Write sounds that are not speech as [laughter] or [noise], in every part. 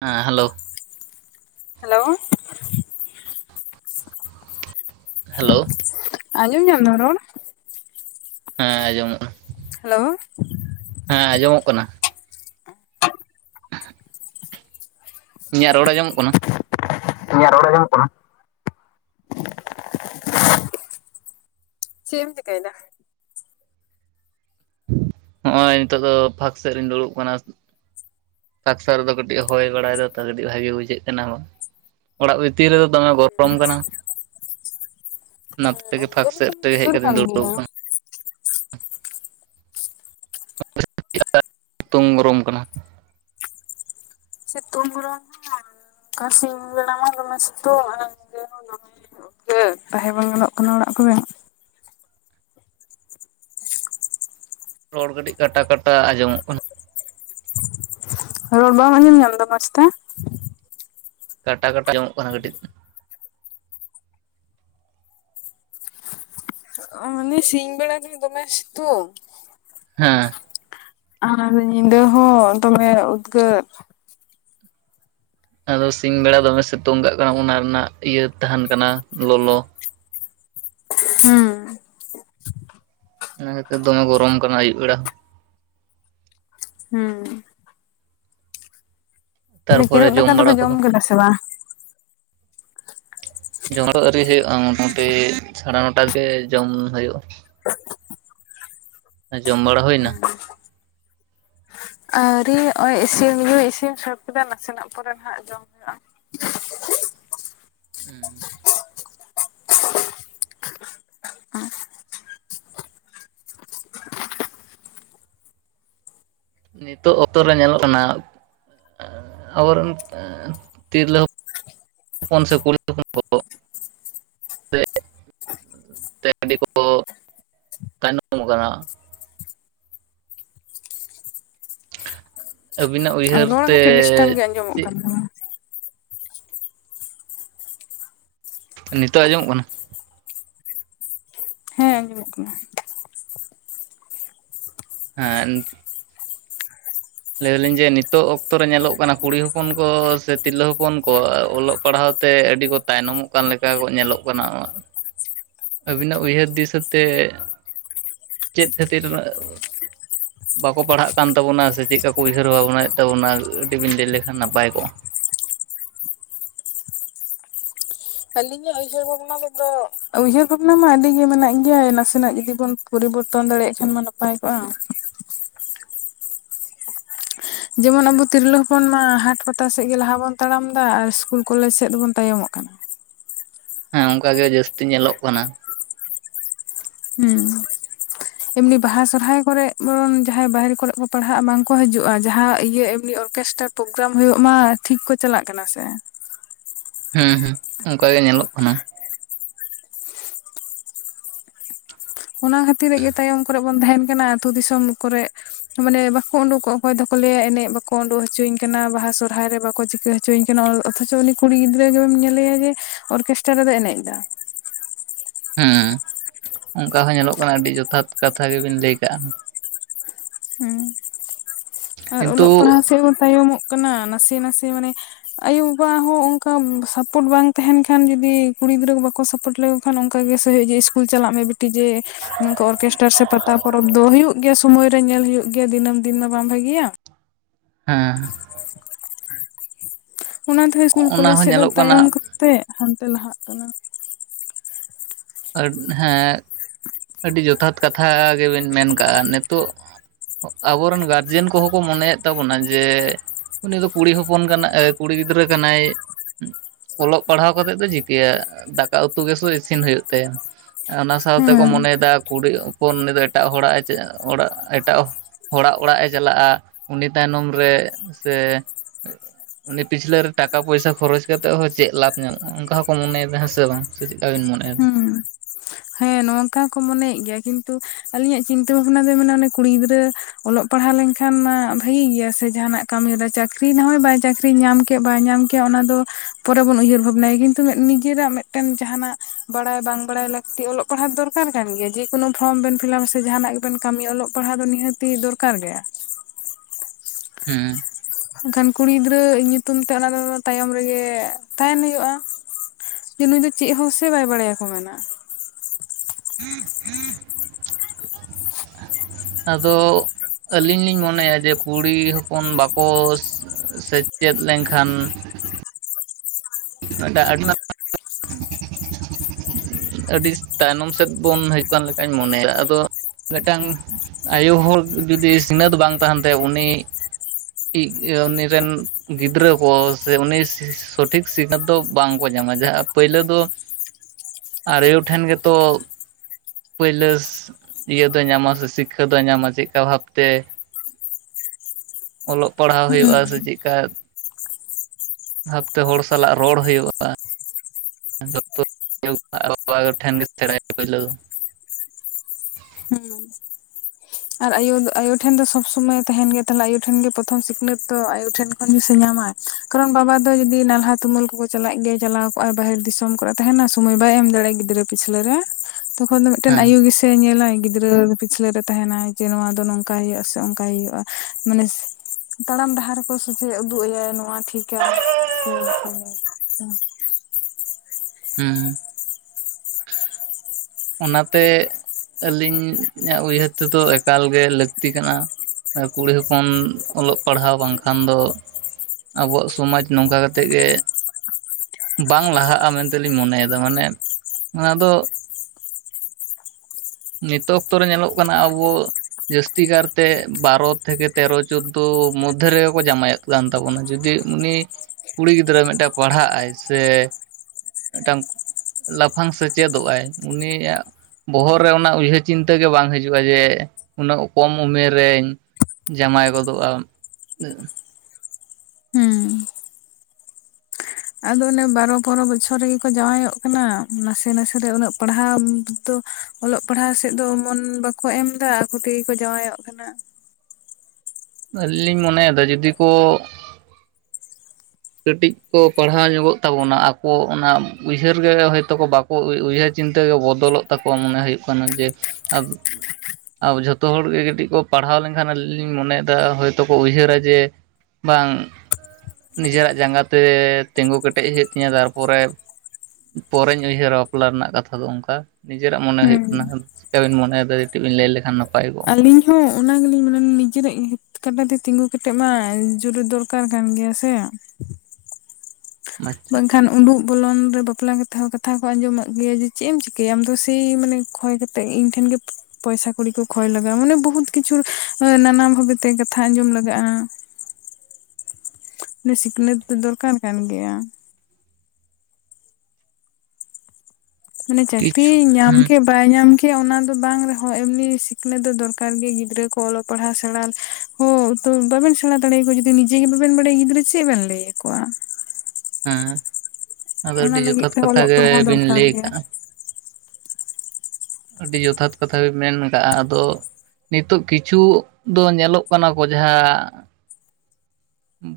ᱦᱮᱸ hello hello hello ᱟᱡᱚᱢ ᱧᱟᱢ ᱫᱟᱢ ᱨᱚᱲ? ᱦᱮᱸ ᱟᱡᱚᱢᱚᱜᱼᱟ᱾ ᱦᱮᱞᱳ ᱦᱮᱸ ᱟᱡᱚᱢᱚᱜ ᱠᱟᱱᱟ᱾ [inaudible] ᱤᱧᱟᱹᱜ ᱨᱚᱲ ᱟᱸᱡᱚᱢᱚᱜ ᱠᱟᱱᱟ? ᱤᱧᱟᱜ ᱨᱚᱲ ᱟᱡᱚᱢᱚᱜ ᱠᱟᱱᱟ ᱪᱮᱢ ᱪᱤᱠᱟᱹᱭᱫᱟ? ᱦᱚᱜᱼᱚᱭ ᱱᱤᱛᱚᱜ ᱫᱚ ᱯᱷᱟᱸᱠ ᱥᱮᱫ ᱨᱤᱧ ᱫᱩᱲᱩᱵ ᱠᱟᱱᱟ᱾ ᱯᱷᱟᱸᱠ ᱥᱮᱫ ᱨᱮᱫᱚ ᱠᱟᱹᱴᱤᱡ ᱮ ᱦᱚᱭ ᱵᱟᱲᱟᱭᱮᱫᱟ ᱛᱚ ᱠᱟᱹᱴᱤᱡ ᱵᱷᱟᱜᱤ ᱵᱩᱡᱷᱟᱹᱜ ᱠᱟᱱᱟ᱾ ᱚᱲᱟᱜ ᱵᱷᱤᱛᱤᱨ ᱨᱮᱫᱚ ᱫᱚᱢᱮ ᱜᱚᱨᱚᱢ ᱠᱟᱱᱟ ᱚᱱᱟᱛᱜᱮ ᱯᱷᱟᱸᱠ ᱩᱫᱽᱜᱟᱹᱨ ᱥᱮᱫ-ᱨᱮ᱾ ᱫᱚᱢ ᱱᱚᱛᱮ ᱦᱮᱡ ᱩᱫᱽᱜᱟᱹᱨ ᱠᱟᱛᱮᱧ ᱠᱟᱱ ᱜᱮᱭᱟ ᱫᱩᱲᱩᱟᱜ ᱠᱟᱱᱟ ᱾ ᱟᱯᱮ ᱥᱮᱫ ᱪᱮᱫᱠᱟ ᱥᱤᱛᱩᱝ ᱜᱚᱨᱚᱢ ᱠᱟᱱᱟ? ᱥᱤᱛᱩᱝ ᱜᱚᱨᱚᱢ ᱦᱚᱸ ᱚᱱᱠᱟ ᱥᱤᱧᱵᱮᱲᱟ ᱢᱟ ᱫᱚᱢᱮ ᱥᱤᱛᱩᱝ ᱟᱨ ᱧᱤᱫᱟᱹ ᱦᱚᱸ ᱫᱚᱢᱮ ᱦᱩᱸᱻ ᱛᱟᱦᱮᱸ ᱵᱟᱝ ᱜᱟᱱᱚᱜ ᱠᱟᱱᱟ ᱚᱲᱟᱜ ᱠᱚᱨᱮ ᱨᱚᱲ ᱠᱟᱹᱴᱤᱡ ᱠᱟᱴᱟ - ᱠᱟᱴᱟ ᱟᱸᱡᱚᱢᱚᱜ ᱠᱟᱱᱟ ᱨᱚᱲ ᱵᱟᱢ ᱟᱸᱡᱚᱢ ᱧᱟᱢ ᱫᱟ ᱯᱟᱥ [unintelligible] ᱠᱟᱴᱟ - ᱠᱟᱴᱟ ᱟᱡᱚᱢᱚᱜ ᱠᱟᱱᱟ ᱠᱟᱹᱴᱤᱡ ᱩᱱᱤ ᱥᱤᱧ ᱵᱮᱲᱟ ᱜᱮ ᱫᱚᱢᱮ ᱥᱤᱛᱩᱝ ᱦᱚᱸᱻ ᱟᱨ ᱧᱤᱫᱟᱹ ᱦᱚᱸ ᱫᱚᱢᱮ ᱩᱫᱽᱜᱟᱹᱨ ᱟᱫᱚ ᱥᱤᱧ ᱵᱮᱲᱟ ᱫᱚᱢᱮ ᱥᱤᱛᱩᱝ ᱠᱟᱜ ᱠᱟᱱᱟ ᱚᱱᱟ ᱨᱮᱱᱟᱜ ᱤᱭᱟᱹ ᱛᱟᱦᱮᱱ, ᱠᱟᱱᱟ ᱞᱚᱞᱚ ᱦᱩᱸ ᱚᱱᱟ ᱠᱷᱟᱹᱛᱤᱨ ᱫᱚᱢᱮ ᱜᱚᱨᱚᱢ ᱠᱟᱱᱟ ᱟᱹᱭᱩᱵ ᱵᱮᱲᱟ ᱦᱚᱸ ᱦᱩᱸ ᱞᱮ ᱠᱤᱨᱩᱵ ᱛᱟᱨᱯᱚᱨᱮ ᱫᱟᱠᱟ ᱵᱟᱲᱟ ᱫᱚᱯᱮ ᱠᱚᱫᱚ ᱡᱚᱢ ᱠᱮᱫᱟ ᱥᱮ ᱵᱟᱝᱟ ᱡᱚᱢᱫᱚ ᱟᱹᱨᱤ ᱦᱩᱭᱩᱜᱼᱟ ᱢᱳᱴᱟ - ᱢᱩᱩᱴᱤ ᱥᱟᱲᱮ ᱱᱚᱴᱟ ᱠᱮ ᱡᱚᱢ ᱦᱩᱭᱩᱜᱼᱟ ᱮᱸ ᱡᱚᱢ ᱵᱟᱲᱟ ᱦᱩᱭᱱᱟ ᱟᱻᱣᱨᱤ ᱚᱭ ᱤᱥᱤᱱ ᱦᱩᱭ ᱤᱥᱤᱱ ᱥᱟᱹᱛ ᱠᱮᱫᱟ ᱱᱟᱥᱮᱱᱟᱜ ᱯᱚᱨᱮ ᱫᱚ ᱦᱟᱸᱜ ᱡᱚᱢ ᱦᱩᱭᱩᱜᱼᱟ ᱦᱩᱸ [unintelligible] ᱱᱤᱛᱚᱜ ᱚᱛᱚᱨᱮ ᱧᱮᱞ ᱠᱟᱱᱟ ᱮᱸ ᱟᱵᱳᱨᱚᱱ ᱮᱸᱻ ᱛᱤᱨᱞᱟᱹ ᱦᱼᱼ ᱦᱚᱯᱚᱱ ᱥᱮ ᱠᱩᱲᱤ ᱦᱚᱯᱚᱱ ᱠᱚ ᱥᱮ ᱛᱮ ᱟᱹᱰᱤ ᱠᱚ ᱛᱟᱹᱭᱱᱩᱢ ᱠᱟᱱᱟ ᱟᱹᱵᱤᱱᱟᱜ ᱩᱭᱦᱟᱹᱨ ᱨᱚᱲ ᱛᱮᱻ ᱠᱟᱹᱴᱤᱡ ᱰᱤᱥᱴᱟᱵ ᱜᱮ ᱟᱸᱡᱚᱢᱚᱜ ᱠᱟᱱ ᱛᱟᱢᱟ ᱱᱤᱛᱚᱜ ᱟᱸᱡᱚᱢᱚᱜ ᱠᱟᱱᱟ ᱦᱮᱸ ᱟᱸᱡᱚᱢᱚᱜ ᱠᱟᱱᱟ ᱦᱟᱸᱻᱤᱱ ᱞᱟᱹᱭ ᱫᱟᱞᱤᱧ ᱡᱮ ᱱᱤᱛᱚᱜ ᱚᱠᱛᱚ ᱨᱮ ᱧᱮᱞᱚᱜ ᱠᱟᱱᱟ ᱠᱩᱲᱤ ᱦᱚᱯᱚᱱ ᱠᱚᱻ ᱥᱮ ᱛᱤᱨᱞᱟᱹ ᱦᱚᱯᱚᱱ ᱠᱚᱻ ᱚᱞᱚᱜ ᱯᱟᱲᱦᱟᱣ ᱛᱮᱻ ᱟᱹᱰᱤ ᱠᱚ ᱛᱟᱭᱱᱚᱢᱚᱜ ᱠᱟᱱ ᱞᱮᱠᱟ ᱠᱚ ᱧᱮᱞᱚᱜ ᱠᱟᱱᱟ ᱟᱹᱵᱤᱱᱟᱜ ᱩᱭᱦᱟᱹᱨ ᱫᱤᱥᱟᱹ ᱛᱮᱻ, ᱪᱮᱫ ᱠᱷᱟᱹᱛᱤᱨ ᱩᱱᱟᱹᱜ ᱵᱟᱠᱚ ᱯᱟᱲᱦᱟᱜ ᱠᱟᱱ ᱛᱟᱵᱟᱱᱟ ᱥᱮ ᱪᱮᱜᱠᱟ ᱠᱚ ᱩᱭᱦᱟᱹᱨ ᱵᱷᱟᱵᱱᱟᱭᱮᱫ ᱛᱟᱵᱚᱱᱟ ᱟᱹᱰᱤᱵᱤᱱ ᱞᱟᱹᱭ ᱞᱮᱠᱷᱟᱱ ᱱᱟᱯᱟᱭ ᱠᱚᱜᱼᱟ ᱟᱹᱞᱤᱧᱟᱜ ᱩᱭᱦᱟᱹᱨ ᱵᱚᱵᱽᱱᱟ [unintelligible] ᱩᱭᱦᱟᱹᱨ ᱵᱷᱟᱵᱽᱱᱟ ᱢᱟ ᱟᱹᱰᱤ ᱜᱮ ᱢᱮᱱᱟᱜ ᱜᱮᱭᱟᱭ ᱱᱟᱥᱮᱱᱟᱜ ᱡᱩᱫᱤ ᱵᱚᱱ ᱯᱚᱨᱤᱵᱚᱨᱛᱚᱱ ᱫᱟᱲᱮᱭᱟᱜ ᱠᱷᱟᱱ ᱢᱟ ᱱᱟᱯᱟᱭ ᱠᱚᱜᱼᱟ ᱡᱮᱢᱚᱱ ᱟᱵᱚ ᱛᱤᱨᱞᱟᱹ ᱦᱚᱯᱚᱱ ᱢᱟᱻ ᱦᱟᱴ ᱯᱟᱛᱟ ᱥᱮᱜ ᱜᱮ ᱞᱟᱦᱟ ᱵᱚᱱ ᱛᱟᱲᱟᱢ ᱫᱟ ᱟᱨ ᱥᱠᱩᱞ ᱠᱚᱞᱮᱡᱽ ᱥᱮᱫ ᱫᱚᱵᱚᱱ ᱛᱟᱭᱚᱢᱚᱜ ᱠᱟᱱᱟ ᱮᱸ ᱚᱝᱠᱟ ᱜᱮ ᱡᱟᱹᱥᱛᱤ ᱧᱮᱞᱚᱜ ᱠᱟᱱᱟ ᱦᱩᱸᱻ ᱮᱢᱱᱤ ᱵᱟᱦᱟ ᱥᱚᱨᱦᱟᱭ ᱠᱚᱨᱮ ᱵᱚᱱ ᱡᱟᱦᱟᱸᱭ ᱵᱟᱦᱨᱮ ᱠᱚᱨᱮ ᱠᱚ ᱯᱟᱲᱦᱟᱜᱼᱟ ᱵᱟᱝᱠᱚ ᱦᱤᱡᱩᱜᱼᱟ ᱡᱟᱦᱟᱸ ᱤᱭᱟᱹ ᱮᱵᱞᱤ ᱚᱨᱠᱼᱼ ᱠᱮᱥᱴᱟᱨ ᱯᱳᱜᱨᱟᱢ ᱦᱩᱭᱩᱜ ᱢᱟᱻ ᱴᱷᱤᱠ ᱠᱚ ᱪᱟᱞᱟᱜ ᱠᱟᱱᱟ ᱥᱮ ᱦᱩᱸ ᱦᱩᱸ ᱚᱱᱠᱟ ᱜᱮ ᱧᱮᱞᱚᱜ ᱠᱟᱱᱟ ᱚᱱᱟ ᱠᱷᱟᱹᱛᱤᱨᱮ ᱜᱮ ᱛᱟᱭᱚᱢ ᱠᱚᱨᱮᱜ ᱵᱚᱱ ᱛᱟᱦᱮᱱ ᱠᱟᱱᱟ ᱟᱹᱛᱩ ᱫᱤᱥᱚᱢ ᱠᱚᱨᱮᱜ ᱢᱟᱱᱮ ᱵᱟᱠᱚ ᱚᱰᱩᱠᱚᱜ ᱚᱠᱚᱭ ᱫᱚᱠᱚ ᱞᱟᱹᱭᱟ ᱮᱱᱮᱜ ᱵᱟᱠᱚ ᱩᱰᱜ ᱦᱚᱪᱚᱤᱧ ᱠᱟᱱᱟ ᱵᱟᱦᱟ ᱥᱚᱨᱦᱟᱭ ᱨᱮ ᱵᱟᱠᱚ ᱪᱤᱠᱟᱹ ᱦᱚᱪ ᱪᱚᱧ ᱠᱟᱱᱟ ᱚᱛᱷᱚᱪᱚ ᱩᱱᱤ ᱠᱩᱲᱤ ᱜᱤᱫᱽᱨᱟᱹ ᱜᱮᱢ ᱧᱮᱞᱮᱭᱟ ᱡᱮ ᱚᱨᱠᱮᱥᱴᱟᱨ ᱨᱮᱫᱚᱭ ᱮᱱᱮᱡ ᱮᱫᱟ ᱦᱩᱸᱻ ᱚᱱᱠᱟ ᱦᱚᱸ ᱧᱮᱞᱚᱜ ᱠᱟᱱᱟ ᱟᱹᱰᱤ ᱡᱚᱛᱷᱟᱛ ᱠᱟᱛᱷᱟ ᱜᱮᱵᱤᱱ ᱞᱟᱹᱭ ᱠᱟᱜᱼᱟ ᱦᱩᱸ ᱟᱨ ᱚᱞᱚᱜ ᱠᱤᱱᱛᱩ ᱯᱟᱲᱦᱟᱜ ᱥᱮᱜ ᱦᱚᱸᱵᱚ ᱛᱟᱭᱚᱢᱚᱜ ᱠᱟᱱᱟ ᱱᱟᱥᱮ ᱱᱟᱥᱮ ᱢᱟᱱᱮ ᱟᱭᱩᱵᱟᱵᱟ ᱦᱚᱸ ᱚᱱᱠᱟ ᱩᱸ ᱥᱟᱯᱳᱴ ᱵᱟᱝ ᱛᱟᱦᱮᱱ ᱠᱷᱟᱱ ᱡᱩᱚᱫᱤ ᱠᱩᱲᱤ ᱜᱤᱫᱽᱨᱟᱹ ᱠᱚ ᱵᱟᱠᱚ ᱥᱟᱯᱳᱴ ᱞᱮ ᱦᱮᱸ, ᱱᱚᱝᱠᱟ ᱜᱮ ᱥᱮ ᱡᱮ ᱤᱥᱠᱩᱞ ᱪᱟᱞᱟᱜ ᱢᱮ ᱵᱤᱴᱤ ᱡᱮ ᱱᱚᱝᱠᱟ ᱚᱨᱠᱮᱥᱴᱟᱨ ᱥᱮ ᱯᱟᱛᱟ ᱯᱚᱨᱚᱵᱽ ᱫᱚ ᱦᱩᱭᱩᱜᱭᱳ ᱜᱮᱭᱟ ᱥᱚᱢᱚᱭ ᱨᱮ ᱧᱮᱞᱦᱮᱭᱩᱜ ᱜᱮᱭᱟ ᱱᱟᱹᱢ ᱫᱤᱱ ᱢᱟ ᱵᱟᱝ ᱵᱷᱟᱜᱤ ᱤᱭᱟᱸ [unintelligible] [inaudible] ᱼᱼ ᱚᱱᱟ ᱛᱮᱦᱚᱸ ᱤᱥᱠᱩᱞ ᱚᱱᱟ ᱠᱚᱞᱮᱡᱽ ᱦᱚᱸ ᱥᱮᱫ ᱫᱚ ᱧᱮᱞᱚᱜ ᱛᱟᱭᱚᱢ ᱠᱟᱱᱟ ᱠᱚ ᱛᱮᱜ ᱦᱟᱱᱛᱮ ᱞᱟᱦᱟᱜ ᱠᱟᱱᱟ ᱟᱹᱫ ᱦᱮᱸᱻ, ᱟᱹᱰᱤ ᱡᱚᱛᱷᱟᱛ ᱠᱟᱛᱷᱟ ᱜᱮᱵᱤᱱ ᱢᱮᱱ ᱠᱟᱜᱼᱟ ᱱᱮᱛᱳᱜ ᱟᱵᱚ ᱨᱮᱱ ᱜᱟᱨᱡᱮᱱ ᱠᱚᱦᱚᱸ ᱠᱚ ᱢᱚᱱᱮᱭᱮᱫ ᱛᱟᱵᱚᱱᱟ ᱡᱮ ᱩᱱᱤ ᱫᱚ ᱠᱩᱲᱤ ᱦᱚᱯᱚᱱ ᱠᱟᱱᱟᱭ ᱠᱩᱲᱤ ᱜᱤᱫᱽᱨᱟᱹ ᱠᱟᱱᱟᱭ ᱚᱞᱚᱜ ᱯᱟᱲᱦᱟᱣ ᱠᱟᱛᱮᱜ ᱫᱚ ᱪᱮᱠᱟᱹᱭᱟ ᱫᱟᱠᱟ ᱩᱛᱩ ᱜᱮᱥᱮ ᱤᱥᱤᱱ ᱦᱩᱭᱩᱜ ᱛᱟᱭᱟ ᱾ ᱚᱱᱟ ᱥᱟᱶ ᱛᱮᱠᱚ ᱦᱮᱸ ᱢᱚᱱᱮᱭᱮᱫᱟ ᱠᱩᱲᱤ ᱦᱚᱯᱚᱱ ᱩᱱᱤ ᱫᱚ ᱮᱴᱟᱜ ᱦᱚᱲᱟᱜ ᱮ ᱦᱚᱲᱟᱜ ᱮᱴᱟᱜ ᱦᱚᱲᱟᱜ ᱚᱲᱟᱜ ᱮ ᱪᱟᱞᱟᱜᱼᱟ ᱩᱱᱤ ᱛᱟᱭᱱᱚᱢ ᱨᱮ ᱥᱮ ᱩᱱᱤ ᱯᱤᱪᱷᱞᱟᱹ ᱨᱮ ᱴᱟᱠᱟ ᱯᱚᱭᱥᱟ ᱠᱷᱚᱨᱚᱪ ᱠᱟᱛᱮᱫ ᱦᱚᱸ ᱪᱮᱫ ᱞᱟᱵᱷ ᱧᱟᱢᱚᱜᱼᱟ ᱚᱱᱠᱟ ᱦᱚᱸᱠᱚ ᱢᱚᱱᱮᱭᱮᱫᱟ ᱦᱮᱸ ᱥᱮ ᱵᱟᱝ ᱥᱮ ᱪᱮᱫᱠᱟ ᱵᱤᱱ ᱢᱚᱱᱮᱭᱮᱫᱟ ᱾ ᱦᱮᱸ ᱦᱮᱸ ᱱᱚᱝᱠᱟ ᱠᱚ ᱢᱚᱱᱮᱭᱮᱜ ᱜᱮᱭᱟ ᱠᱤᱱᱛᱩ ᱟᱞᱤᱧᱟᱜ ᱪᱤᱱᱛᱟᱹ ᱵᱷᱟᱵᱽᱱᱟ ᱫᱚᱭ ᱢᱮ ᱚᱱᱮ ᱠᱩᱲᱤ ᱜᱤᱫᱽᱨᱟᱹ ᱚᱞᱚᱜ ᱯᱟᱲᱦᱟᱣ ᱞᱮᱱᱠᱷᱟᱱ ᱢᱟ ᱵᱷᱟᱜᱤ ᱜᱮᱭᱟ ᱥᱮ ᱡᱟᱦᱱᱟᱜ ᱠᱟᱹᱢᱤ ᱨᱮ ᱪᱟᱹᱠᱨᱤ ᱨᱮᱦᱚᱭ ᱵᱟᱭ ᱪᱟᱹᱠᱨᱤᱭ ᱧᱟᱢ ᱠᱮ ᱵᱟᱭ ᱧᱟᱢ ᱠᱮᱭᱟ ᱚᱱᱟ ᱫᱚ ᱯᱚᱨᱮ ᱵᱚᱱ ᱩᱭᱦᱟᱹᱨ ᱵᱷᱟᱵᱽᱱᱟᱭᱟ ᱠᱤᱱᱛᱩ ᱱᱤᱡᱮᱨᱟᱜ ᱢᱤᱫᱴᱮᱱ ᱡᱟᱦᱱᱟᱜ ᱵᱟᱲᱟᱭ ᱵᱟᱝ ᱵᱟᱲᱟᱭ ᱞᱟᱹᱠᱛᱤ ᱚᱞᱚᱜ ᱯᱟᱲᱦᱟ ᱫᱚᱨᱠᱟᱨ ᱠᱟᱱ ᱜᱮᱭᱟ ᱡᱮᱠᱳᱱᱳ ᱯᱷᱚᱨᱚᱢ ᱵᱮᱱ ᱯᱷᱤᱞᱟᱵ ᱟᱥᱮ ᱡᱟᱦᱟᱱᱟᱜ ᱜᱮᱵᱮᱱ ᱠᱟᱹᱢᱤᱭᱟ ᱚᱞᱚᱜ ᱯᱟᱲᱦᱟᱜ ᱫᱚ ᱱᱤᱦᱟᱹᱛᱤ ᱫᱚᱨᱠᱟᱨ ᱜᱮᱭᱟ ᱦᱮᱸ ᱮᱱᱠᱷᱟᱱ ᱠᱩᱲᱤ ᱜᱤᱫᱽᱨᱟᱹᱻ ᱧᱩᱛᱩᱢ ᱛᱮ ᱚᱱᱟ ᱫᱚ ᱟᱫᱟ ᱛᱟᱭᱚᱢ ᱨᱮᱜᱮᱻᱜ ᱛᱟᱦᱮᱱ ᱦᱩᱭᱩᱜᱼᱟ ᱡᱮ ᱱᱩᱭ ᱫᱚ ᱪᱮᱫ ᱦᱚᱸ ᱥᱮ ᱵᱟᱭ ᱵᱟᱲᱟᱭᱟ ᱠᱚ ᱢᱮᱱᱟ ᱟᱫᱚ ᱟᱹᱞᱤᱧ ᱞᱤᱧ ᱢᱚᱱᱮᱭᱟ ᱡᱮ ᱠᱩᱲᱤ ᱦᱚᱯᱚᱱ ᱵᱟᱠᱚᱼ ᱥᱮᱪᱮᱫ ᱞᱮᱱᱠᱷᱟᱱ [inaudible] ᱟᱹᱰᱤ ᱛᱟᱭᱱᱚᱢ ᱥᱮᱫ ᱵᱚᱱ ᱦᱩᱭᱩᱜ ᱠᱟᱱ ᱞᱮᱠᱟᱧ ᱢᱚᱱᱮᱭᱟ ᱟᱫᱚ ᱢᱤᱫᱴᱟᱝ ᱟᱭᱳ ᱦᱚᱲ ᱡᱩᱫᱤ ᱥᱤᱱᱟᱹᱛ ᱵᱟᱝ ᱛᱟᱦᱮᱸᱱ ᱛᱟᱭᱟ ᱩᱱᱤ ᱩᱱᱤ ᱨᱮᱱ ᱜᱤᱫᱽᱨᱟᱹ ᱠᱚ ᱥᱮ ᱩᱱᱤ ᱥᱚᱴᱷᱤᱠ ᱥᱤᱠᱷᱱᱟᱹᱛ ᱫᱚ ᱵᱟᱝᱠᱚ ᱧᱟᱢᱟ ᱡᱟᱦᱟᱸ ᱯᱟᱭᱞᱟᱹ ᱫᱚ ᱟᱨ ᱟᱭᱩ ᱴᱷᱮᱱ ᱜᱮᱛᱚ ᱯᱟᱹᱭᱞᱟᱹ ᱤᱭᱟᱹ ᱫᱚᱭ ᱧᱟᱢᱟ ᱥᱮ ᱥᱤᱠᱠᱷᱟᱹ ᱫᱚᱭ ᱧᱟᱢᱟ ᱪᱮᱫ ᱞᱮᱠᱟ ᱵᱷᱟᱵᱽᱛᱮ ᱚᱞᱚᱜ ᱯᱟᱲᱦᱟᱣ ᱦᱩᱸ ᱦᱩᱭᱩᱜᱭᱼᱟ ᱥᱮ ᱪᱮᱫᱠᱟ ᱵᱷᱟᱵᱛᱮ ᱦᱚᱲ ᱥᱟᱞᱟᱜ ᱨᱚᱲ ᱦᱩᱭᱩᱜᱼᱟ ᱾ ᱡᱚᱛᱚ [unintelligible] ᱠᱚ ᱴᱷᱮᱱ ᱜᱮ ᱥᱮᱬᱟᱭᱟ ᱯᱳᱭᱞᱳ ᱫᱚ ᱦᱩᱸ ᱟᱨ ᱟᱭᱳ ᱟᱭᱳ ᱴᱷᱮᱱ ᱫᱚ ᱥᱚᱵᱽ ᱥᱚᱢᱚᱭ ᱛᱟᱦᱮᱱ ᱜᱮᱭᱟ ᱛᱟᱦᱞᱮ ᱟᱭᱳ ᱴᱷᱮᱱ ᱜᱮ ᱯᱨᱚᱛᱷᱚᱢ ᱥᱤᱠᱷᱱᱟᱹᱛ ᱛᱚ ᱟᱭᱳ ᱴᱷᱮᱱ ᱠᱷᱚᱱ ᱜᱮᱥᱮ ᱧᱟᱢᱟᱭ ᱾ ᱠᱟᱨᱚᱱ ᱵᱟᱵᱟ ᱫᱚ ᱡᱩᱫᱤ ᱱᱟᱞᱦᱟ ᱛᱩᱢᱟᱹᱞ ᱠᱚᱠᱚ ᱪᱟᱞᱟᱜ ᱜᱮᱭᱟ ᱪᱟᱞᱟᱣ ᱠᱚᱜᱼᱟ, ᱵᱟᱦᱮᱨ ᱫᱤᱥᱚᱢ ᱠᱚᱨᱮᱜ ᱛᱟᱦᱮᱸᱱᱟ ᱥᱚᱢᱚᱭ ᱵᱟᱭ ᱮᱢ ᱫᱟᱲᱮᱭᱟ ᱜᱤᱫᱽᱨᱟᱹ ᱯᱤᱪᱷᱟᱹ ᱨᱮ ᱛᱚᱠᱷᱚᱱ ᱫᱚ ᱢᱤᱫᱴᱮᱱ ᱦᱮᱸ ᱟᱭᱩ ᱜᱮᱥᱮ ᱧᱮᱞᱟᱭ ᱜᱤᱫᱽᱨᱟᱹ ᱯᱤᱪᱷᱟᱹ ᱨᱮ ᱛᱟᱦᱮᱱᱟᱭ ᱾ ᱡᱮ ᱱᱚᱣᱟ ᱫᱚ ᱱᱚᱝᱠᱟᱭ ᱦᱩᱭᱩᱜ ᱟᱥᱮ ᱚᱱᱠᱟᱭ ᱦᱩᱭᱩᱜᱼᱟ ᱢᱟᱱᱮ ᱛᱟᱲᱟᱢ ᱰᱟᱦᱟᱨ ᱨᱮᱠᱚ ᱥᱚᱡᱷᱮ ᱩᱫᱩᱜ ᱟᱭᱟ ᱱᱚᱣᱟ ᱴᱷᱤᱠᱟ ᱥᱮ ᱵᱷᱩᱞᱟ ᱦᱩᱸ ᱚᱱᱟᱛᱮ ᱟᱹᱞᱤᱧᱟᱜ ᱩᱭᱦᱟᱹᱨ ᱛᱮᱫᱚ ᱮᱠᱟᱞ ᱜᱮ ᱞᱟᱹᱠᱛᱤ ᱠᱟᱱᱟ ᱾ ᱠᱩᱲᱤ ᱦᱚᱯᱚᱱ ᱚᱞᱚᱜ ᱯᱟᱲᱦᱟᱣ ᱵᱟᱝᱠᱷᱟᱱ ᱫᱚ ᱟᱵᱚᱣᱟᱜ ᱥᱚᱢᱟᱡᱽ ᱱᱚᱝᱠᱟ ᱠᱟᱛᱮᱫ ᱜᱮ ᱵᱟᱝ ᱞᱟᱦᱟᱜᱼᱟ ᱢᱮᱱᱛᱮᱞᱤᱧ ᱢᱚᱱᱮᱭᱮᱫᱟ ᱢᱟᱱᱮ ᱚᱱᱟ ᱫᱚ ᱱᱤᱛᱚᱜ ᱚᱠᱛᱚᱨᱮ ᱧᱮᱞᱚᱜ ᱠᱟᱱᱟ ᱟᱵᱚ ᱡᱟᱹᱥᱛᱤ ᱠᱟᱨᱛᱮ ᱵᱟᱨᱚ ᱛᱷᱮᱠᱮ ᱛᱮᱨᱚ ᱪᱳᱫᱫᱳ ᱢᱚᱫᱽᱫᱷᱮ ᱨᱮᱜᱮ ᱠᱚ ᱡᱟᱢᱟᱭᱮᱫ ᱠᱟᱱ ᱛᱟᱵᱚᱱᱟ ᱡᱩᱫᱤ ᱩᱱᱤ ᱠᱩᱲᱤ ᱜᱤᱫᱽᱨᱟᱹ ᱢᱤᱫᱴᱮᱱ ᱯᱟᱲᱦᱟᱜ ᱟᱭ ᱥᱮ ᱢᱤᱫᱴᱟᱝ ᱞᱟᱯᱷᱟᱝ ᱥᱮᱪᱮᱫᱚᱜ ᱟᱭ ᱩᱱᱤᱭᱟᱜ ᱵᱚᱦᱚᱜ ᱨᱮ ᱚᱱᱟ ᱩᱭᱦᱟᱹᱨ ᱪᱤᱱᱛᱟᱹ ᱜᱮ ᱵᱟᱝ ᱦᱤᱡᱩᱜᱼᱟ ᱡᱮ ᱩᱱᱟᱹᱜ ᱠᱚᱢ ᱩᱢᱮᱨ ᱨᱮᱧ ᱡᱟᱶᱟᱭ ᱜᱚᱫᱚᱜᱼᱟ ᱾ ᱦᱩᱸ ᱟᱫᱚ ᱚᱱᱮ ᱵᱟᱨᱚ ᱯᱚᱱᱚᱨᱚ ᱵᱚᱪᱷᱚᱨ ᱨᱮᱜᱮ ᱠᱚ ᱡᱟᱶᱟᱭᱚᱜ ᱠᱟᱱᱟ ᱱᱟᱥᱮ ᱱᱟᱥᱮᱨᱮ ᱩᱱᱟᱹᱜ ᱯᱟᱲᱦᱟᱣ ᱛᱚ ᱚᱞᱚᱜ ᱯᱟᱲᱦᱟᱜ ᱥᱮᱫ ᱫᱚ ᱢᱚᱱ ᱵᱟᱠᱚ ᱮᱢ ᱮᱫᱟ, ᱟᱠᱚ ᱛᱮᱜᱮ ᱠᱚ ᱡᱟᱶᱟᱭᱚᱜ ᱠᱟᱱᱟ ᱾ ᱟᱹᱞᱤᱧ ᱞᱤᱧ ᱢᱚᱱᱮᱭᱮᱫᱟ ᱡᱩᱫᱤ ᱠᱚ ᱠᱟᱹᱴᱤᱡ ᱠᱚ ᱯᱟᱲᱦᱟᱣ ᱧᱚᱜᱚᱜ ᱛᱟᱵᱚᱱᱟ ᱟᱠᱚ ᱚᱱᱟ ᱩᱭᱦᱟᱹᱨ ᱜᱮ ᱦᱳᱭᱛᱳ ᱠᱚ ᱵᱟᱠᱚ ᱩᱭᱦᱟᱹᱨ ᱪᱤᱱᱛᱟᱹᱜᱮ ᱵᱚᱫᱚᱞᱚᱜ ᱛᱟᱠᱚᱣᱟ ᱢᱚᱱᱮ ᱦᱩᱭᱩᱜ ᱠᱟᱱᱟ ᱡᱮ ᱟᱵᱚ ᱡᱷᱚᱛᱚ ᱦᱚᱲᱜᱮ ᱠᱟᱹᱴᱤᱡ ᱠᱚ ᱯᱟᱲᱦᱟᱣ ᱞᱮᱱᱠᱷᱟᱱ ᱟᱹᱞᱤᱧ ᱞᱤᱧ ᱢᱚᱱᱮᱭᱮᱫᱟ ᱦᱳᱭᱛᱳ ᱠᱚ ᱩᱭᱦᱟᱹᱨᱟ ᱡᱮ ᱵᱟᱝ ᱱᱤᱡᱮᱨᱟᱜ ᱡᱟᱸᱜᱟ ᱛᱮ ᱛᱤᱸᱜᱩ ᱠᱮᱴᱮᱡ ᱦᱩᱭᱩᱜ ᱛᱤᱧᱟᱹ ᱛᱟᱨᱯᱚᱨᱮ ᱯᱚᱨᱮᱧ ᱩᱭᱦᱟᱹᱨᱟ ᱵᱟᱯᱞᱟ ᱨᱮᱱᱟᱜ ᱠᱟᱛᱷᱟ ᱫᱚ ᱚᱱᱠᱟ ᱱᱤᱡᱮᱨᱟᱜ ᱢᱚᱱᱮ ᱦᱩᱭᱩᱜ ᱠᱟᱱᱟ ᱦᱩᱸ ᱪᱤᱠᱟᱹᱵᱤᱱ ᱢᱚᱱᱮᱭᱫᱟ ᱠᱟᱹᱴᱤᱡ ᱵᱤᱱ ᱞᱟᱹᱭ ᱞᱮᱠᱷᱟᱱ ᱱᱟᱯᱟᱭ ᱠᱚ ᱟᱹᱞᱤᱧ ᱦᱚᱸ ᱚᱱᱟ ᱜᱮᱞᱤᱧ ᱢᱟᱱᱮ ᱱᱤᱡᱮᱨᱟᱜ ᱛᱚ ᱱᱟ ᱛᱤᱸᱜᱩ ᱠᱟᱴᱮᱡ ᱢᱟ ᱡᱟᱨᱩᱲ ᱫᱚᱨᱠᱟᱨ ᱠᱟᱱ ᱜᱮᱭᱟ ᱥᱮ? ᱟᱪᱪᱷᱟ ᱵᱟᱝᱠᱷᱟᱱ ᱩᱰᱩᱜ ᱵᱚᱞᱚᱱ ᱨᱮ ᱵᱟᱯᱞᱟ ᱠᱟᱛᱮ ᱦᱚᱸ ᱠᱟᱛᱷᱟ ᱠᱚ ᱟᱸᱡᱚᱢᱟᱜ ᱜᱮᱭᱟ ᱡᱮ ᱪᱮᱫ ᱮᱢ ᱪᱤᱠᱟᱹᱭᱟ ᱟᱢ ᱫᱚ ᱥᱮᱭ ᱢᱟᱱᱮ ᱠᱷᱚᱭ ᱠᱟ ᱛᱮᱜ ᱤᱧ ᱴᱷᱮᱱ ᱜᱮ ᱯᱚᱭᱥᱟ ᱠᱩᱲᱤ ᱠᱚ ᱠᱷᱚᱭ ᱞᱟᱜᱟᱜᱼᱟ ᱢᱟᱱᱮ ᱵᱚᱦᱩᱛ ᱠᱤᱪᱷᱩ ᱱᱟᱱᱟ ᱵᱷᱟᱵᱮᱛᱮ ᱠᱟᱛᱷᱟ ᱟᱸᱡᱚᱢ ᱞᱟᱜᱟᱜᱼᱟ᱾ ᱥᱤᱠᱷᱱᱟᱹᱛ ᱫᱚ ᱫᱚᱨᱠᱟᱨ ᱠᱟᱱ ᱜᱮᱭᱟ᱾ ᱢᱟᱱᱮ ᱪᱟᱹᱠᱨᱤ ᱠᱤᱪᱷᱩ ᱧᱟᱢ ᱦᱮᱸ ᱠᱮᱫ ᱵᱟᱭ ᱧᱟᱢ ᱠᱮᱭᱟ ᱚᱱᱟ ᱫᱚ ᱵᱟᱝ ᱨᱮᱦᱚᱸ ᱮᱢᱱᱤ ᱥᱤᱠᱷᱱᱟᱹᱛ ᱫᱚ ᱫᱚᱨᱠᱟᱨ ᱜᱮ ᱜᱤᱫᱽᱨᱟᱹ ᱠᱚ ᱚᱞᱚᱜ ᱯᱟᱲᱦᱟᱜ ᱥᱮᱬᱟ ᱦᱚᱸ ᱛᱚ ᱵᱟᱵᱮᱱ ᱥᱮᱬᱟ ᱫᱟᱲᱮᱭᱟᱠᱚᱣᱟ ᱡᱩᱫᱤ ᱱᱤᱡᱮᱜ ᱜᱮ ᱵᱟᱵᱮᱱ ᱵᱟᱲᱟᱭᱟ ᱜᱤᱫᱽᱨᱟᱹ ᱪᱮᱫ ᱵᱮᱱ ᱞᱟᱹᱭ ᱟᱠᱚᱣᱟ? ᱦᱮᱸ ᱟᱫᱚ ᱟᱹᱰᱤ ᱚᱱᱟ ᱞᱟᱹᱜᱤᱫ ᱡᱚᱛᱷᱟᱛ ᱛᱮ ᱠᱟᱛᱷᱟ ᱚᱞᱚᱜ ᱯᱟᱲᱦᱟᱣ ᱜᱮᱵᱤᱱ ᱫᱚᱨᱠᱟᱨ ᱞᱟᱹᱭ ᱜᱮᱭᱟ ᱠᱟᱜᱼᱟ ᱾ ᱟᱹᱰᱤ ᱡᱚᱛᱷᱟᱛ ᱠᱟᱛᱷᱟ ᱜᱮ ᱢᱮᱱ ᱟᱠᱟᱜᱼᱟ ᱟᱫᱚ ᱱᱤᱛᱚᱜ ᱠᱤᱪᱷᱩ ᱫᱚ ᱧᱮᱞᱚᱜ ᱠᱟᱱᱟ ᱠᱚ ᱡᱟᱸᱦᱟ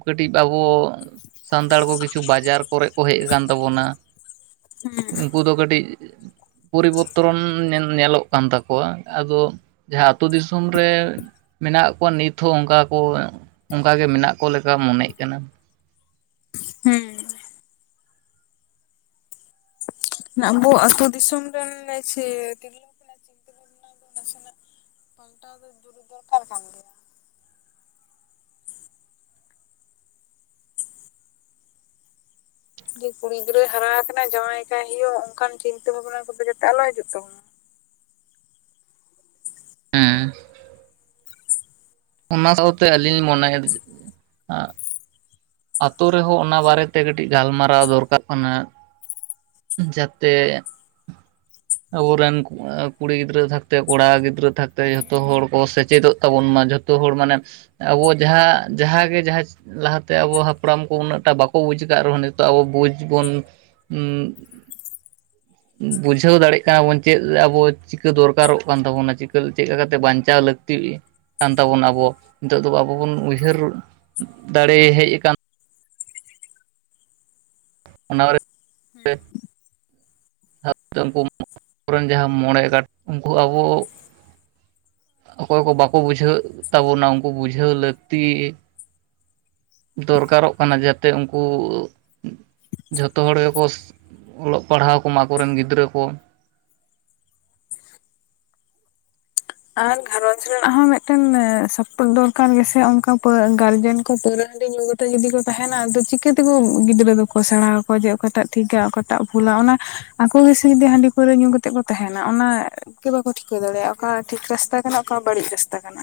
ᱠᱟᱹᱴᱤᱡ ᱵᱟᱵᱩ ᱥᱟᱱᱛᱟᱲ ᱠᱚ ᱠᱤᱪᱷᱩ ᱵᱟᱡᱟᱨ ᱠᱚᱨᱮ ᱠᱚ ᱦᱮᱡ ᱟᱠᱟᱱ ᱛᱟᱵᱚᱱᱟ᱾ ᱩᱱᱠᱩ ᱫᱚ ᱠᱟᱹᱴᱤᱡ ᱯᱚᱨᱤᱵᱚᱨᱛᱚᱱ ᱧᱮᱞ ᱧᱮᱞᱚᱜ ᱠᱟᱱ ᱛᱟᱠᱚᱣᱟ, ᱟᱫᱚ ᱡᱟᱦᱟᱸ ᱟ ᱟᱹᱛᱩ ᱫᱤᱥᱚᱢ ᱨᱮ ᱢᱮᱱᱟᱜ ᱠᱚᱣᱟ ᱱᱤᱛ ᱦᱚᱸ ᱚᱱᱠᱟ ᱠᱚ ᱚᱱᱠᱟ ᱜᱮ ᱢᱮᱱᱟᱜ ᱠᱚ ᱞᱮᱠᱟ ᱢᱚᱱᱮᱮᱜ ᱠᱟᱱᱟ᱾ ᱦᱮᱸ ᱟᱵᱚ ᱟᱹᱛᱳ ᱫᱤᱥᱚᱢ ᱨᱮᱱ ᱥᱮ ᱛᱤᱨᱞᱟᱹ ᱠᱚ ᱪᱤᱱᱟᱹ ᱵᱷᱟᱵᱽᱱᱟ ᱱᱟᱥᱮᱱᱟᱜ ᱯᱟᱞᱴᱟᱣ ᱫᱚ ᱫᱩᱨ ᱫᱚᱨᱠᱟᱨ ᱠᱟᱱ ᱜᱮᱭᱟ᱾ ᱡᱮ ᱠᱩᱲᱤ ᱜᱤᱫᱽᱨᱟᱹᱭ ᱦᱟᱨᱟ ᱟᱠᱟᱱᱟ ᱡᱟᱶᱟᱭ ᱠᱟᱭ ᱦᱳᱭᱳᱜ, ᱚᱱᱠᱟᱱ ᱪᱤᱱᱛᱟᱹ ᱵᱷᱟᱵᱱᱟ ᱠᱚᱫᱚ ᱡᱟᱛᱮ ᱟᱞᱚ ᱦᱤᱡᱩᱜ ᱛᱟᱵᱚᱱ ᱢᱟ᱾ ᱦᱮᱸ ᱚᱱᱟ ᱥᱟᱶᱛᱮ ᱟᱹᱞᱤᱧ ᱞᱤᱧ ᱢᱚᱱᱮᱭᱟ ᱟᱸᱜ ᱟᱛᱳ ᱨᱮᱦᱚᱸ ᱚᱱᱟ ᱵᱟᱨᱮᱛᱮ ᱠᱟᱹᱴᱤᱡ ᱜᱟᱞᱢᱟᱨᱟᱣ ᱫᱚᱨᱠᱟᱨ ᱠᱟᱱᱟ᱾ ᱡᱟᱛᱮ ᱟᱵᱚᱨᱮᱱ ᱠᱩᱲᱤ ᱜᱤᱫᱽᱨᱟᱹ ᱛᱷᱟᱠᱛᱮ ᱠᱚᱲᱟ ᱜᱤᱫᱽᱨᱟᱹ ᱛᱷᱟᱠᱛᱮ ᱡᱷᱚᱛᱚ ᱦᱚᱲ ᱠᱚ ᱥᱮᱪᱮᱫᱚᱜ ᱛᱟᱵᱚᱱ ᱢᱟ ᱡᱷᱚ ᱛᱚ ᱦᱚᱲ ᱢᱟᱱᱮ ᱟᱵᱚ ᱡᱟᱦᱟᱸ ᱡᱟᱦᱟᱸᱮ ᱡᱟᱦᱟᱸ ᱞᱟᱦᱟ ᱛᱮ ᱟᱵᱚ ᱦᱟᱯᱲᱟᱢ ᱠᱚ ᱩᱱᱟᱹᱜᱴᱟ ᱵᱟᱠᱚ ᱵᱩᱡᱽ ᱠᱟᱫ ᱨᱮᱦᱚᱸ ᱱᱤᱛᱚᱜ ᱟᱵᱚ ᱵᱩᱡᱽ ᱵᱚᱱ ᱩᱸᱜ [inaudible] ᱵᱩᱡᱷᱟᱹᱣ ᱫᱟᱲᱮᱭᱟᱜ ᱠᱟᱱᱟ ᱵᱚᱱ ᱪᱮᱫ ᱟᱵᱚ ᱪᱤᱠᱟᱹ ᱫᱚᱨᱠᱟᱨᱚᱜ ᱠᱟᱱ ᱛᱟᱵᱚᱱᱟ ᱪᱤᱠᱟᱹ ᱪᱮᱫ ᱠᱟᱛᱮ ᱵᱟᱧᱪᱟᱣ ᱞᱟᱹᱠᱛᱤ ᱠᱟᱱ ᱛᱟᱵᱚᱱᱟ᱾ ᱟᱵᱚ ᱱᱤᱛᱚᱜ ᱫᱚ ᱟᱵᱚ ᱵᱚᱱ ᱩᱭᱦᱟᱹᱨ ᱫᱟᱲᱮ ᱦᱮᱡ ᱟᱠᱟᱱ ᱚᱱᱟ ᱫᱷᱟᱶ ᱩᱱᱠᱩᱵᱮᱱ ᱡᱟᱦᱟᱸ ᱢᱚᱬᱮ ᱜᱟᱴ ᱩᱱᱠᱩ ᱟᱵᱚ ᱚᱠᱚᱭ ᱠᱚ ᱵᱟᱠᱚ ᱵᱩᱡᱷᱟᱹᱣ ᱛᱟᱵᱚᱱᱟ ᱩᱱᱠᱩ ᱵᱩᱡᱷᱟᱹᱣ ᱞᱟᱹᱠᱛᱤ, ᱫᱚᱨᱠᱟᱨᱚᱜ ᱠᱟᱱᱟ ᱡᱟᱛᱮ ᱩᱱᱠᱩ ᱡᱷᱚᱛᱚ ᱦᱚᱲ ᱜᱮᱠᱚ ᱥᱚ ᱚᱞᱚᱜ ᱯᱟᱲᱦᱟᱣ ᱠᱚᱢᱟ ᱟᱠᱚᱨᱮᱱ ᱜᱤᱫᱽᱨᱟᱹ ᱠᱚ ᱟᱨ ᱜᱷᱟᱨᱚᱡᱽ ᱨᱮᱱᱟᱜ ᱦᱚᱸ ᱢᱤᱫᱴᱮᱱ ᱥᱟᱯᱳᱴ ᱫᱚᱨᱠᱟᱨ ᱜᱮᱥᱮ ᱚᱱᱠᱟ ᱜᱟᱨᱡᱮᱱ ᱠᱚ ᱯᱟᱣᱨᱟᱹ ᱦᱟᱰᱤ ᱧᱩ ᱡᱩᱫᱤ ᱠᱚ ᱛᱟᱦᱮᱱᱟ ᱟᱫᱚ ᱪᱤᱠᱟᱹᱛᱮᱠᱚ ᱜᱤᱫᱽᱨᱟᱹ ᱫᱚᱠᱚ ᱥᱮᱬᱟ ᱟᱠᱚᱣᱟ ᱡᱮ ᱚᱠᱟᱴᱟᱜ ᱴᱷᱤᱠ-ᱟ ᱚᱠᱟᱴᱟᱜ ᱵᱷᱩᱞᱟ ᱚᱱᱟ ᱟᱠᱚ ᱜᱮᱥᱮ ᱡᱩᱫᱤ ᱦᱟᱺᱰᱤ ᱯᱟᱹᱣᱨᱟᱹ ᱧᱩ ᱠᱟᱛᱮᱫ ᱠᱚ ᱛᱟᱦᱮᱱᱟ ᱚᱱᱟ ᱜᱮ ᱵᱟᱠᱚ ᱴᱷᱤᱠᱟᱹ ᱫᱟᱲᱮᱭᱟᱜᱼᱟ ᱚᱠᱟ ᱴᱷᱤᱠ ᱨᱟᱥᱛᱟ ᱠᱟᱱᱟ ᱚᱠᱟ ᱵᱟᱹᱲᱤᱡ ᱨᱟᱥᱛᱟ ᱠᱟᱱᱟ᱾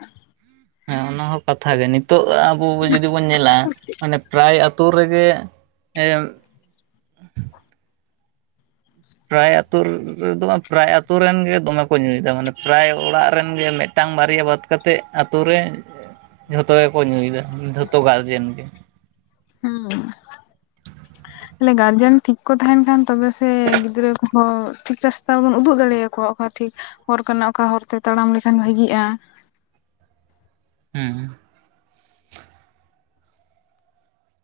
ᱦᱮᱸ ᱚᱱᱟ ᱦᱚᱸ ᱠᱟᱛᱷᱟ ᱜᱮ ᱱᱤᱛᱚᱜ ᱟᱵᱚ ᱡᱩᱫᱤ ᱵᱚᱱ ᱧᱮᱞᱟ ᱢᱟᱱᱮ ᱯᱨᱟᱭ ᱟᱛᱳ ᱨᱮᱜᱮ ᱯᱨᱟᱭ ᱟᱹᱛᱳ ᱨᱮᱫᱚ ᱯᱨᱟᱭ ᱟᱛᱳ ᱨᱮᱱ ᱜᱮ ᱫᱚᱢᱮ ᱠᱚ ᱧᱩᱭᱮᱫᱟ ᱢᱟᱱᱮ ᱯᱨᱟᱭ ᱚᱲᱟᱜ ᱨᱮᱱ ᱜᱮ ᱢᱮᱫ ᱢᱤᱫᱴᱟᱝ ᱵᱟᱨᱭᱟ ᱵᱟᱫ ᱠᱟᱛᱮᱜ ᱟᱛᱳ ᱨᱮ ᱡᱷᱚᱛᱚ ᱜᱮᱠᱚ ᱧᱩᱭᱮᱫᱟ, ᱡᱷᱚᱛᱚ ᱜᱟᱨᱡᱮᱱ ᱜᱮ ᱦᱩᱸ ᱚᱱᱮ ᱜᱟᱨᱡᱮᱱ ᱴᱷᱤᱠ ᱠᱚ ᱛᱟᱦᱮᱱ ᱠᱷᱟᱱ ᱛᱚᱵᱮᱥᱮ ᱜᱤᱫᱽᱨᱟᱹ ᱠᱚᱦᱚᱸ ᱴᱷᱤᱠ ᱨᱟᱥᱛᱟ ᱵᱚᱱ ᱩᱫᱩᱜ ᱫᱟᱲᱮᱭᱟᱠᱚᱣᱟ᱾ ᱦᱚᱸ ᱴᱷᱤᱠ ᱦᱚᱨ ᱠᱟᱱᱟ ᱚᱠᱟ ᱦᱚᱨ ᱛᱮ ᱛᱟᱲᱟᱢ ᱞᱮᱠᱷᱟᱱ ᱵᱷᱟᱜᱤᱜᱼᱟ᱾ ᱦᱩᱸ